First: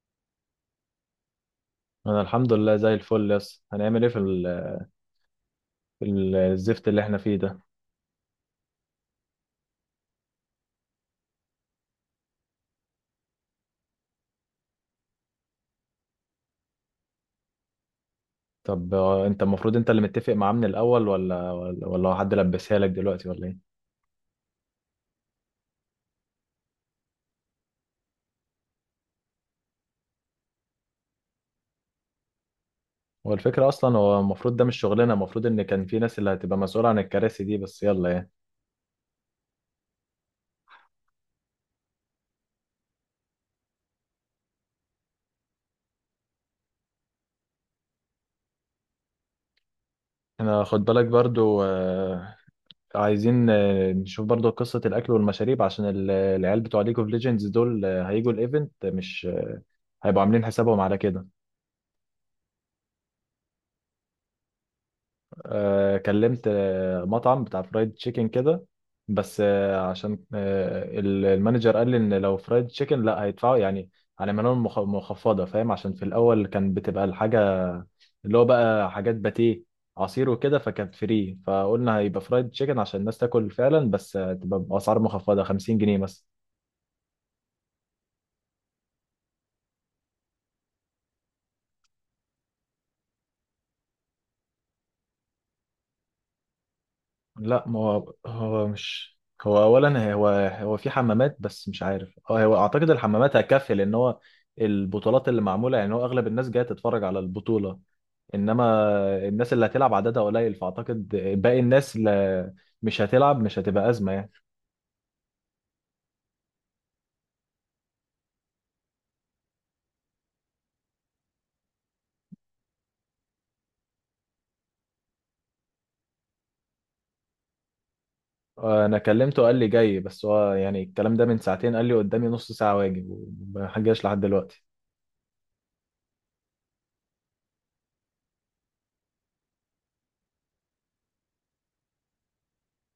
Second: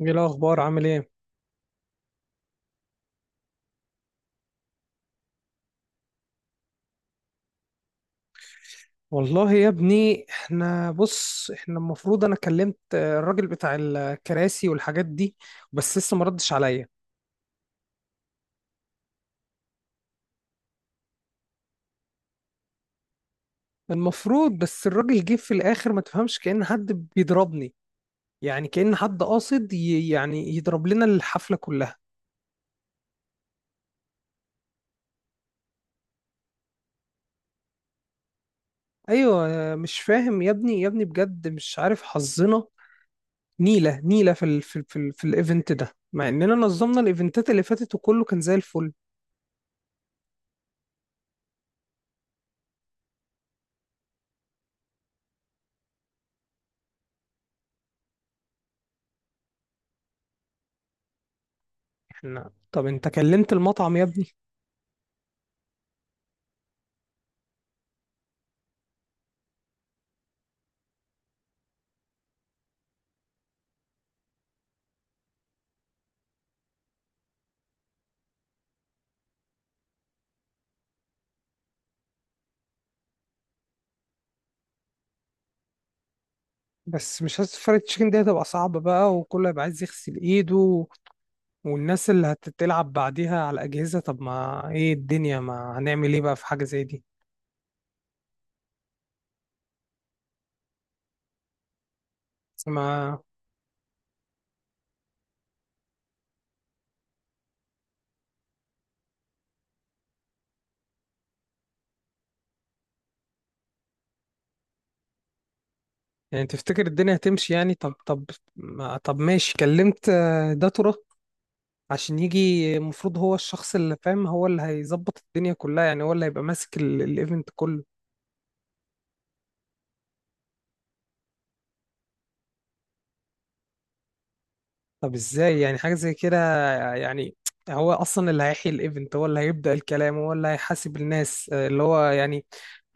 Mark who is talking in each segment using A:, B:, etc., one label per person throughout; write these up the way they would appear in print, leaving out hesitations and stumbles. A: ايه الاخبار؟ عامل ايه؟
B: انا الحمد لله زي الفل. يس هنعمل ايه في الزفت اللي احنا فيه ده؟
A: والله يا ابني، احنا بص، احنا المفروض انا كلمت الراجل بتاع الكراسي والحاجات دي، بس لسه ما ردش عليا.
B: طب انت المفروض انت اللي متفق معاه من الاول ولا هو حد لبسها لك دلوقتي ولا ايه؟
A: المفروض بس الراجل جه في الاخر ما تفهمش، كأن حد بيضربني، يعني كأن حد قاصد يعني يضرب لنا الحفلة كلها.
B: هو الفكره اصلا، هو المفروض ده مش شغلنا، المفروض ان كان في ناس اللي هتبقى مسؤوله عن الكراسي دي، بس يلا يعني.
A: ايوه، مش فاهم يا ابني يا ابني بجد، مش عارف حظنا نيلة نيلة في الايفنت ده، مع اننا نظمنا الايفنتات اللي فاتت وكله كان زي الفل.
B: احنا خد بالك برضو عايزين نشوف برضو قصه الاكل والمشاريب عشان العيال بتوع ليج اوف ليجندز دول هيجوا الايفنت، مش هيبقوا عاملين حسابهم على كده.
A: احنا طب انت كلمت المطعم يا ابني؟
B: كلمت مطعم بتاع فرايد تشيكن كده. بس عشان المانجر قال لي ان لو فرايد تشيكن لا هيدفعوا يعني، هنعمل لهم مخفضه، فاهم؟ عشان في الاول كان بتبقى الحاجه اللي هو بقى حاجات باتيه، عصير وكده، فكانت فري، فقلنا هيبقى فرايد تشيكن عشان الناس تاكل فعلا، بس تبقى باسعار مخفضه، 50 جنيه مثلا.
A: بس مش حاسس فرايد تشيكن دي هتبقى صعبة بقى، وكله هيبقى عايز يغسل ايده، والناس اللي هتتلعب بعديها على الأجهزة. طب ما ايه الدنيا، ما هنعمل ايه بقى في حاجة زي دي.
B: لا، ما هو هو مش هو اولا هو هو في حمامات، بس مش عارف، اه هو اعتقد
A: ما
B: الحمامات هتكفي، لان هو البطولات اللي معموله، يعني هو اغلب الناس جايه تتفرج على البطوله، انما الناس اللي هتلعب عددها قليل، فاعتقد باقي الناس اللي مش هتلعب مش هتبقى ازمه يعني.
A: يعني تفتكر الدنيا هتمشي؟ يعني طب ما طب ماشي. كلمت داتورا عشان يجي، المفروض هو الشخص اللي فاهم، هو اللي هيظبط الدنيا كلها، يعني هو اللي هيبقى ماسك الايفنت كله.
B: انا كلمته قال لي جاي، بس هو يعني الكلام ده من ساعتين، قال لي قدامي نص ساعه واجي وما جاش لحد دلوقتي.
A: طب ازاي يعني حاجة زي كده؟ يعني هو اصلا اللي هيحيي الايفنت، هو اللي هيبدأ الكلام، هو اللي هيحاسب الناس، اللي هو يعني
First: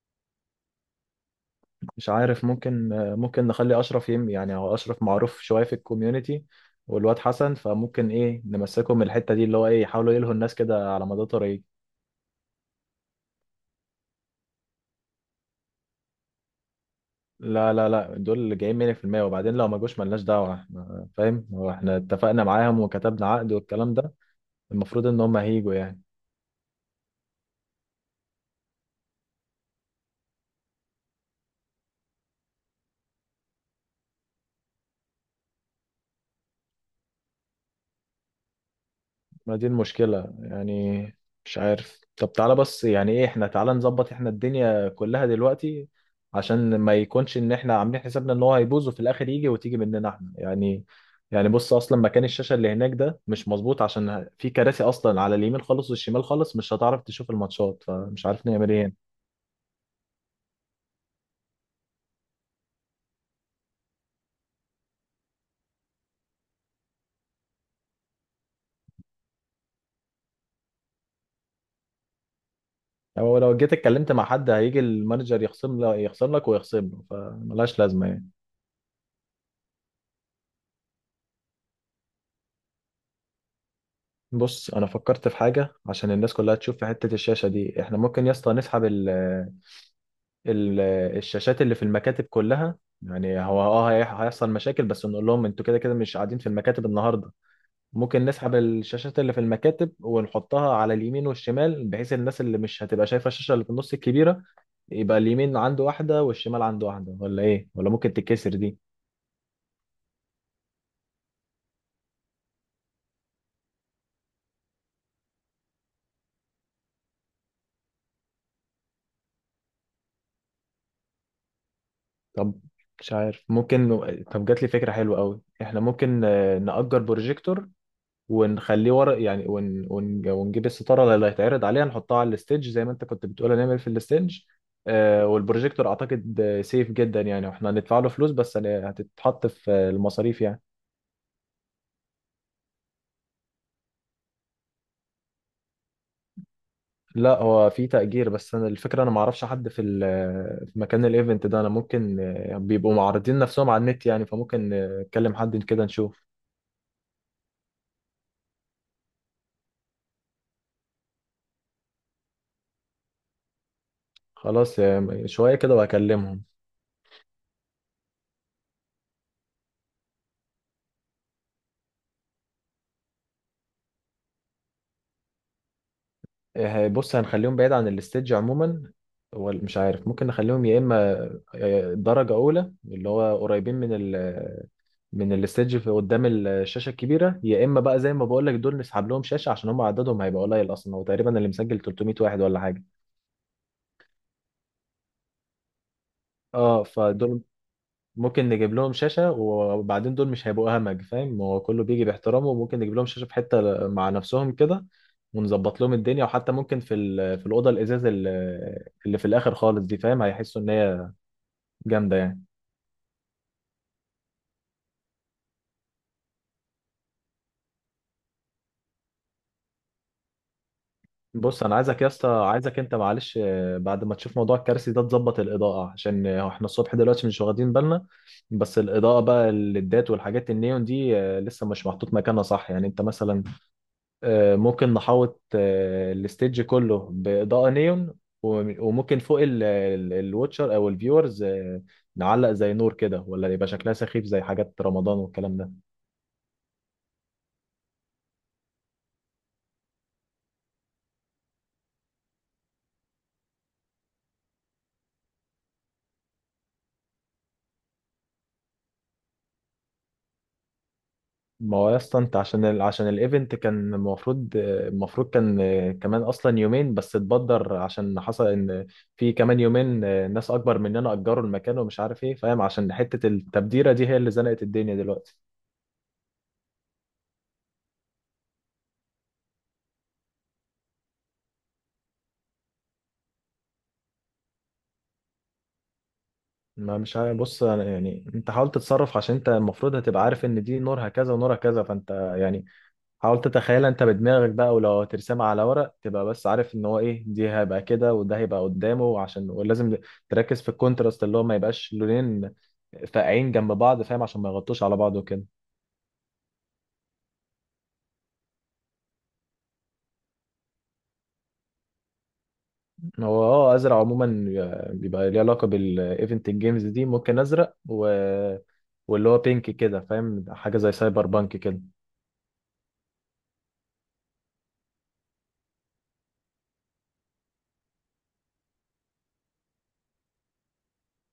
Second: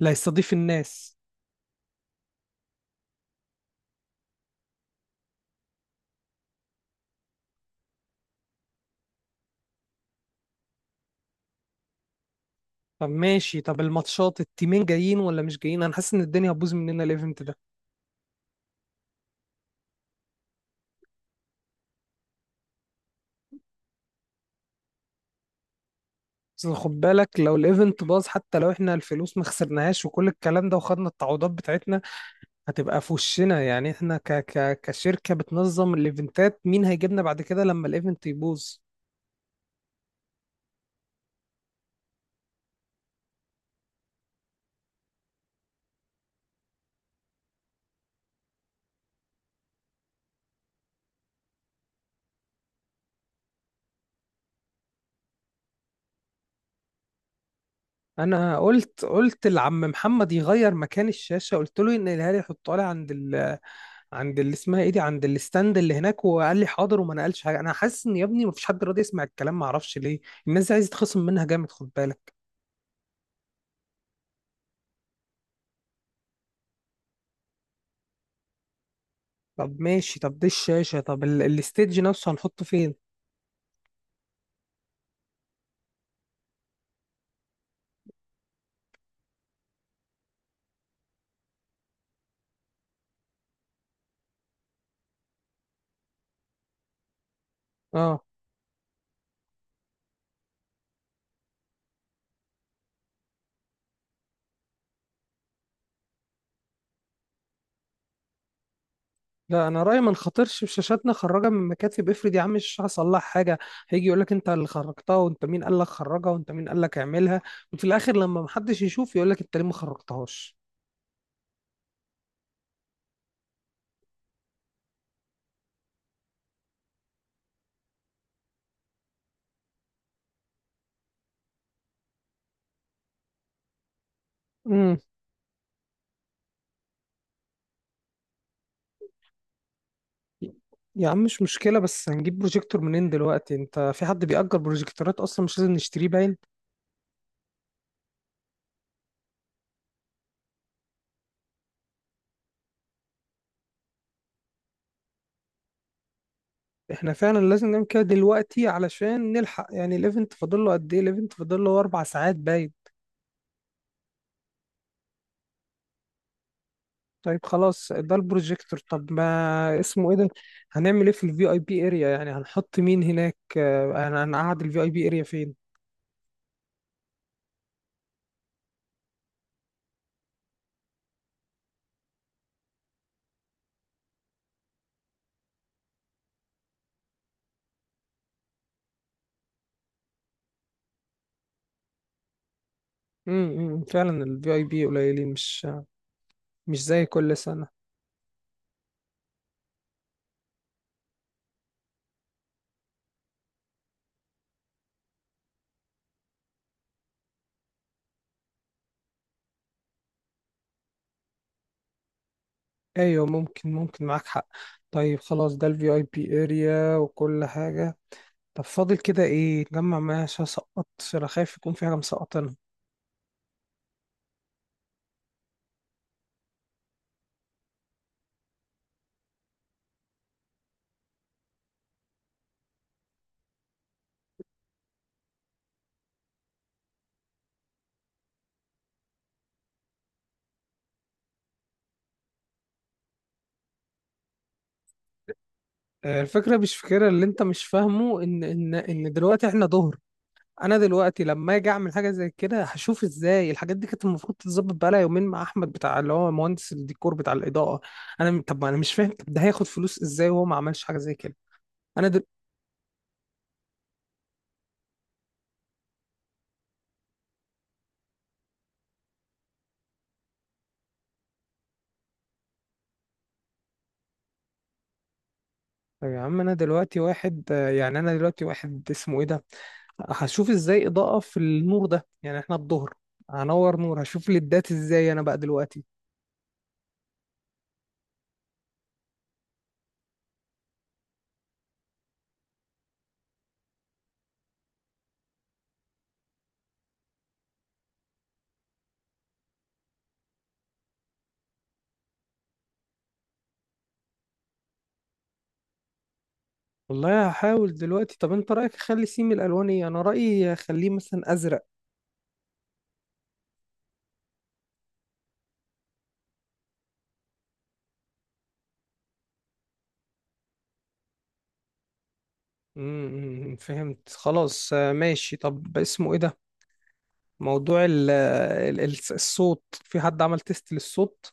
A: اللي هيستضيف الناس.
B: مش عارف، ممكن نخلي اشرف يعني هو اشرف معروف شويه في الكوميونتي، والواد حسن، فممكن ايه نمسكهم من الحته دي اللي هو ايه، يحاولوا يلهوا الناس كده على مدى طريق.
A: طب ماشي، طب الماتشات التيمين جايين ولا مش جايين؟ انا حاسس ان الدنيا هتبوظ مننا الايفنت ده.
B: لا لا لا، دول اللي جايين 100%، وبعدين لو ما جوش ملناش دعوه، احنا فاهم، هو احنا اتفقنا معاهم وكتبنا عقد والكلام ده، المفروض ان هم هيجوا يعني.
A: بس خد بالك، لو الايفنت باظ، حتى لو احنا الفلوس ما خسرناهاش وكل الكلام ده وخدنا التعويضات بتاعتنا، هتبقى في وشنا يعني. احنا ك ك كشركة بتنظم الايفنتات، مين هيجيبنا بعد كده لما الايفنت يبوظ؟
B: ما دي المشكلة يعني، مش عارف. طب تعالى بس يعني ايه، احنا تعالى نظبط احنا الدنيا كلها دلوقتي عشان ما يكونش ان احنا عاملين حسابنا ان هو هيبوظ، وفي الاخر يجي وتيجي مننا احنا يعني. يعني بص، اصلا مكان الشاشة اللي هناك ده مش مظبوط، عشان في كراسي اصلا على اليمين خالص والشمال خالص مش هتعرف تشوف الماتشات، فمش عارف
A: انا
B: نعمل ايه هنا.
A: قلت لعم محمد يغير مكان الشاشه، قلت له ينقلها لي، يحطها لي عند اللي اسمها ايه دي، عند الستاند اللي هناك، وقال لي حاضر وما نقلش حاجه. انا حاسس ان يا ابني مفيش حد راضي يسمع الكلام، ما اعرفش ليه. الناس دي عايزه تخصم منها جامد، خد بالك.
B: يعني هو لو جيت اتكلمت مع حد هيجي المانجر يخصم لك، ويخصم له، فملهاش لازمة يعني.
A: طب ماشي، طب دي الشاشه، طب الستيج نفسه هنحطه فين؟
B: بص انا فكرت في حاجه عشان الناس كلها تشوف في حته الشاشه دي، احنا ممكن يا اسطى نسحب ال الشاشات اللي في المكاتب كلها. يعني هو اه هيحصل مشاكل، بس نقول لهم انتوا كده كده مش قاعدين في المكاتب النهارده.
A: اه،
B: ممكن نسحب الشاشات اللي في المكاتب ونحطها على اليمين والشمال، بحيث الناس اللي مش هتبقى شايفه الشاشه اللي في النص الكبيره، يبقى اليمين عنده واحده والشمال عنده واحده. ولا ايه، ولا ممكن تتكسر دي؟
A: لا انا رايي ما نخاطرش بشاشاتنا. خرجها من مكاتب، افرض يا عم الشاشه حصل لها حاجه، هيجي يقول لك انت اللي خرجتها، وانت مين قال لك خرجها، وانت مين قال لك اعملها، وفي الاخر لما محدش يشوف يقول لك انت ليه ما خرجتهاش.
B: طب مش عارف. ممكن، طب جات لي فكره حلوه قوي، احنا ممكن نأجر بروجيكتور، ونخليه ورق يعني، ونجيب الستاره اللي هيتعرض عليها نحطها على الستيج زي ما انت كنت بتقول هنعمل في الستيج.
A: امم.
B: آه، والبروجيكتور اعتقد سيف جدا يعني، واحنا هندفع له فلوس، بس هتتحط في المصاريف يعني.
A: يا عم مش مشكلة، بس هنجيب بروجيكتور منين دلوقتي؟ انت في حد بيأجر بروجيكتورات اصلا؟ مش لازم نشتريه باين.
B: لا هو في تأجير، بس انا الفكره انا ما اعرفش حد في ال... في مكان الايفنت ده. انا ممكن بيبقوا معرضين نفسهم على النت يعني، فممكن نكلم حد كده نشوف.
A: احنا فعلا لازم نعمل كده دلوقتي علشان نلحق يعني. الايفنت فاضل له قد ايه؟ الايفنت فاضل له 4 ساعات باين.
B: خلاص شويه كده وهكلمهم.
A: طيب خلاص ده البروجيكتور. طب ما اسمه ايه ده، هنعمل ايه في الفي اي بي اريا؟ يعني هنحط مين هناك؟ هنقعد الفي اي بي اريا فين؟
B: إيه، بص هنخليهم بعيد عن الستيج عموما. هو مش عارف، ممكن نخليهم يا اما درجه اولى اللي هو قريبين من من الستيج في قدام الشاشه الكبيره، يا اما بقى زي ما بقول لك دول نسحب لهم شاشه عشان هم عددهم هيبقى قليل اصلا. هو تقريبا اللي مسجل 300 واحد ولا حاجه.
A: امم، فعلا الفي اي بي قليلين، مش
B: اه،
A: مش زي كل
B: فدول
A: سنة.
B: ممكن نجيب لهم شاشة. وبعدين دول مش هيبقوا همج، فاهم، هو كله بيجي باحترامه، وممكن نجيب لهم شاشة في حتة مع نفسهم كده ونظبط لهم الدنيا. وحتى ممكن في الأوضة الإزاز اللي في الآخر خالص دي، فاهم، هيحسوا إن هي جامدة يعني.
A: ايوه ممكن، ممكن معاك حق. طيب خلاص ده الفي اي بي اريا وكل حاجه. طب فاضل كده ايه نجمع معايا عشان اسقط؟ عشان أنا خايف
B: بص
A: يكون
B: أنا
A: في حاجه
B: عايزك يا اسطى،
A: مسقطانا.
B: أنت معلش بعد ما تشوف موضوع الكرسي ده تظبط الإضاءة عشان إحنا الصبح دلوقتي مش واخدين بالنا، بس الإضاءة بقى الليدات والحاجات النيون دي لسه مش محطوط مكانها صح يعني. أنت مثلا ممكن نحوط الستيج كله بإضاءة نيون، وممكن فوق الواتشر أو الفيورز نعلق زي نور كده، ولا يبقى شكلها سخيف زي حاجات رمضان والكلام ده.
A: الفكره مش فكره، اللي انت مش فاهمه ان دلوقتي احنا ظهر. انا دلوقتي لما اجي اعمل حاجه زي كده هشوف ازاي. الحاجات دي كانت المفروض تتظبط بقالها يومين مع احمد بتاع اللي هو مهندس الديكور بتاع الاضاءه. انا طب ما انا مش فاهم، طب ده هياخد فلوس ازاي وهو ما عملش حاجه زي كده؟
B: ما هو يا
A: انا
B: اسطى انت عشان عشان الايفنت كان المفروض كان كمان اصلا يومين، بس اتبدر عشان حصل ان في كمان يومين ناس اكبر مننا اجروا المكان ومش عارف ايه، فاهم، عشان حتة التبديرة دي هي اللي زنقت الدنيا دلوقتي.
A: طب يا عم، انا دلوقتي واحد، يعني انا دلوقتي واحد اسمه ايه ده هشوف ازاي اضاءة في النور ده؟ يعني احنا الظهر هنور نور هشوف ليدات ازاي انا بقى دلوقتي؟
B: ما مش عارف. بص أنا يعني انت حاول تتصرف عشان انت المفروض هتبقى عارف ان دي نورها كذا ونورها كذا، فانت يعني حاول تتخيلها انت بدماغك بقى، ولو هترسمها على ورق تبقى بس عارف ان هو ايه، دي هيبقى كده وده هيبقى قدامه. عشان ولازم تركز في الكونتراست اللي هو ما يبقاش لونين فاقعين جنب بعض، فاهم، عشان ما يغطوش على بعض وكده.
A: والله هحاول دلوقتي. طب انت رأيك اخلي سيم الالوان ايه؟ انا رأيي اخليه مثلا ازرق.
B: هو اه ازرق عموما بيبقى ليه علاقة بالايفنت الجيمز دي، ممكن ازرق و... واللي هو بينك كده، فاهم، حاجة زي سايبر بانك كده.
A: امم، فهمت خلاص. ماشي. طب اسمه ايه ده، موضوع ال ال الصوت في حد عمل تيست للصوت؟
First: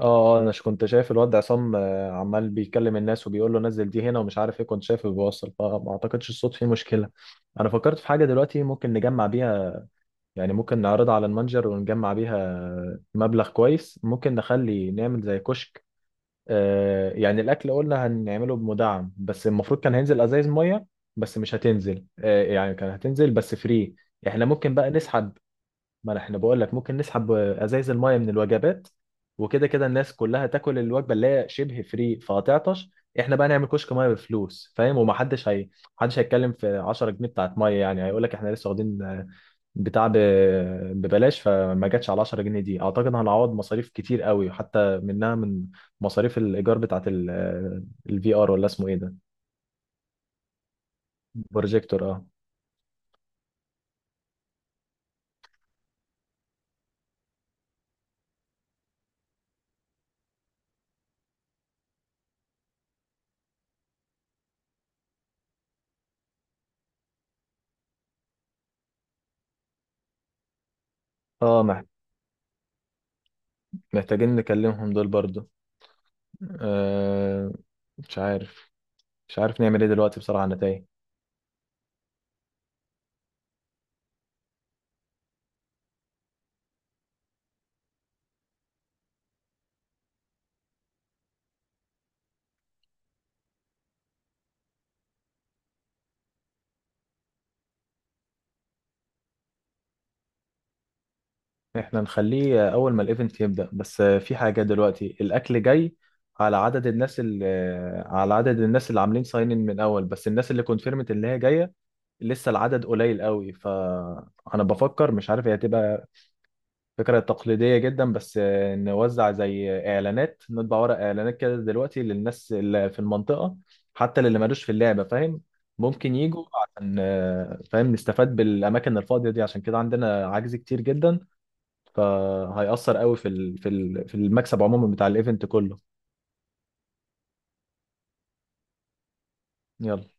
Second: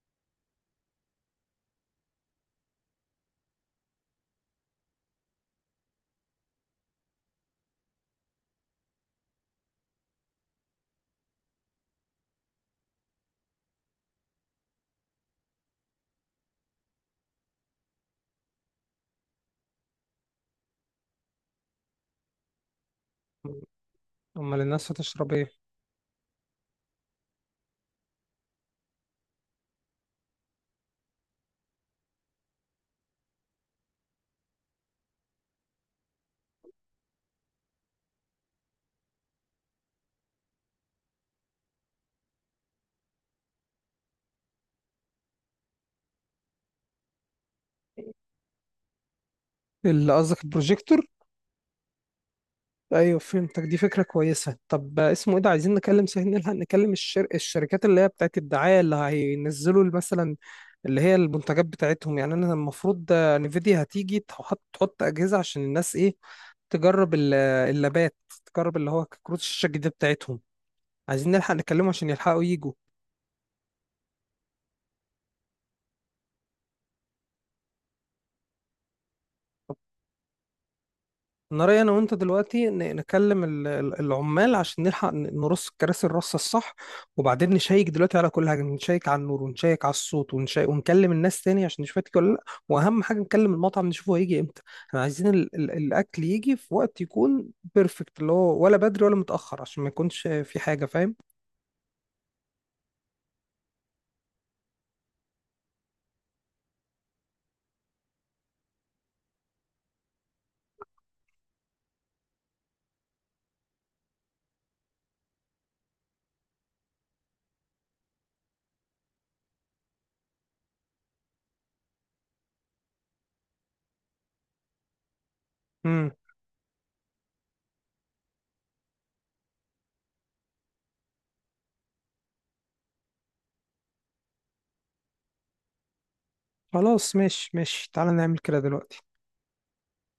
B: اه اه انا كنت شايف الواد عصام عمال بيكلم الناس وبيقول له نزل دي هنا ومش عارف ايه، كنت شايفه بيوصل، فما اعتقدش الصوت فيه مشكلة. انا فكرت في حاجة دلوقتي ممكن نجمع بيها، يعني ممكن نعرضها على المتجر ونجمع بيها مبلغ كويس. ممكن نخلي نعمل زي كشك يعني الاكل قلنا هنعمله بمدعم، بس المفروض كان هينزل ازايز مية، بس مش هتنزل يعني كان هتنزل بس فري. احنا
A: امال
B: ممكن
A: الناس
B: بقى
A: هتشرب
B: نسحب،
A: ايه؟
B: ما احنا بقول لك ممكن نسحب ازايز المايه من الوجبات، وكده كده الناس كلها تاكل الوجبه اللي هي شبه فري، فهتعطش. احنا بقى نعمل كشك مايه بفلوس، فاهم، ومحدش هي محدش هيتكلم في 10 جنيه بتاعت مايه، يعني هيقول لك احنا لسه واخدين بتاع ب- ببلاش، فما جاتش على 10 جنيه دي. اعتقد هنعوض مصاريف كتير قوي حتى منها، من مصاريف الايجار بتاعت الفي ار ولا اسمه ايه ده،
A: اللي قصدك البروجيكتور؟
B: بروجيكتور اه.
A: ايوه فهمتك، دي فكره كويسه. طب اسمه ايه ده، عايزين نكلم سهل، نلحق نكلم الشركات اللي هي بتاعت الدعايه اللي هينزلوا مثلا اللي هي المنتجات بتاعتهم. يعني انا المفروض نفيديا هتيجي تحط اجهزه عشان الناس ايه، تجرب اللابات، تجرب اللي هو كروت الشاشه الجديده بتاعتهم. عايزين نلحق
B: اه مح-
A: نكلمهم عشان يلحقوا يجوا.
B: محتاجين نكلمهم دول برضو. آه مش عارف، مش عارف نعمل ايه دلوقتي بصراحة، انا تايه.
A: انا رايي انا وانت دلوقتي نكلم العمال عشان نلحق نرص الكراسي الرصه الصح، وبعدين نشيك دلوقتي على كل حاجه، نشيك على النور ونشيك على الصوت ونشيك، ونكلم الناس تاني عشان نشوف هتيجي ولا لا. واهم حاجه نكلم المطعم نشوفه هيجي امتى. احنا عايزين ال ال الاكل يجي في وقت يكون بيرفكت، اللي هو ولا بدري ولا متاخر، عشان ما يكونش في حاجه فاهم.
B: احنا نخليه اول ما الايفنت يبدأ، بس في حاجة دلوقتي، الاكل جاي على عدد الناس اللي عاملين ساين ان من اول، بس الناس اللي كونفيرمت اللي هي جاية لسه العدد قليل قوي، فانا بفكر مش عارف هي هتبقى فكرة تقليدية جدا، بس نوزع زي إعلانات، نطبع ورق إعلانات كده دلوقتي للناس اللي في المنطقة حتى اللي مالوش في اللعبة، فاهم،
A: امم،
B: ممكن يجوا عشان فاهم نستفاد بالأماكن الفاضية دي، عشان كده عندنا عجز كتير جدا، فهيأثر قوي في المكسب عموما بتاع الإيفنت كله.
A: خلاص ماشي ماشي، تعالى نعمل كده دلوقتي.
B: يلا.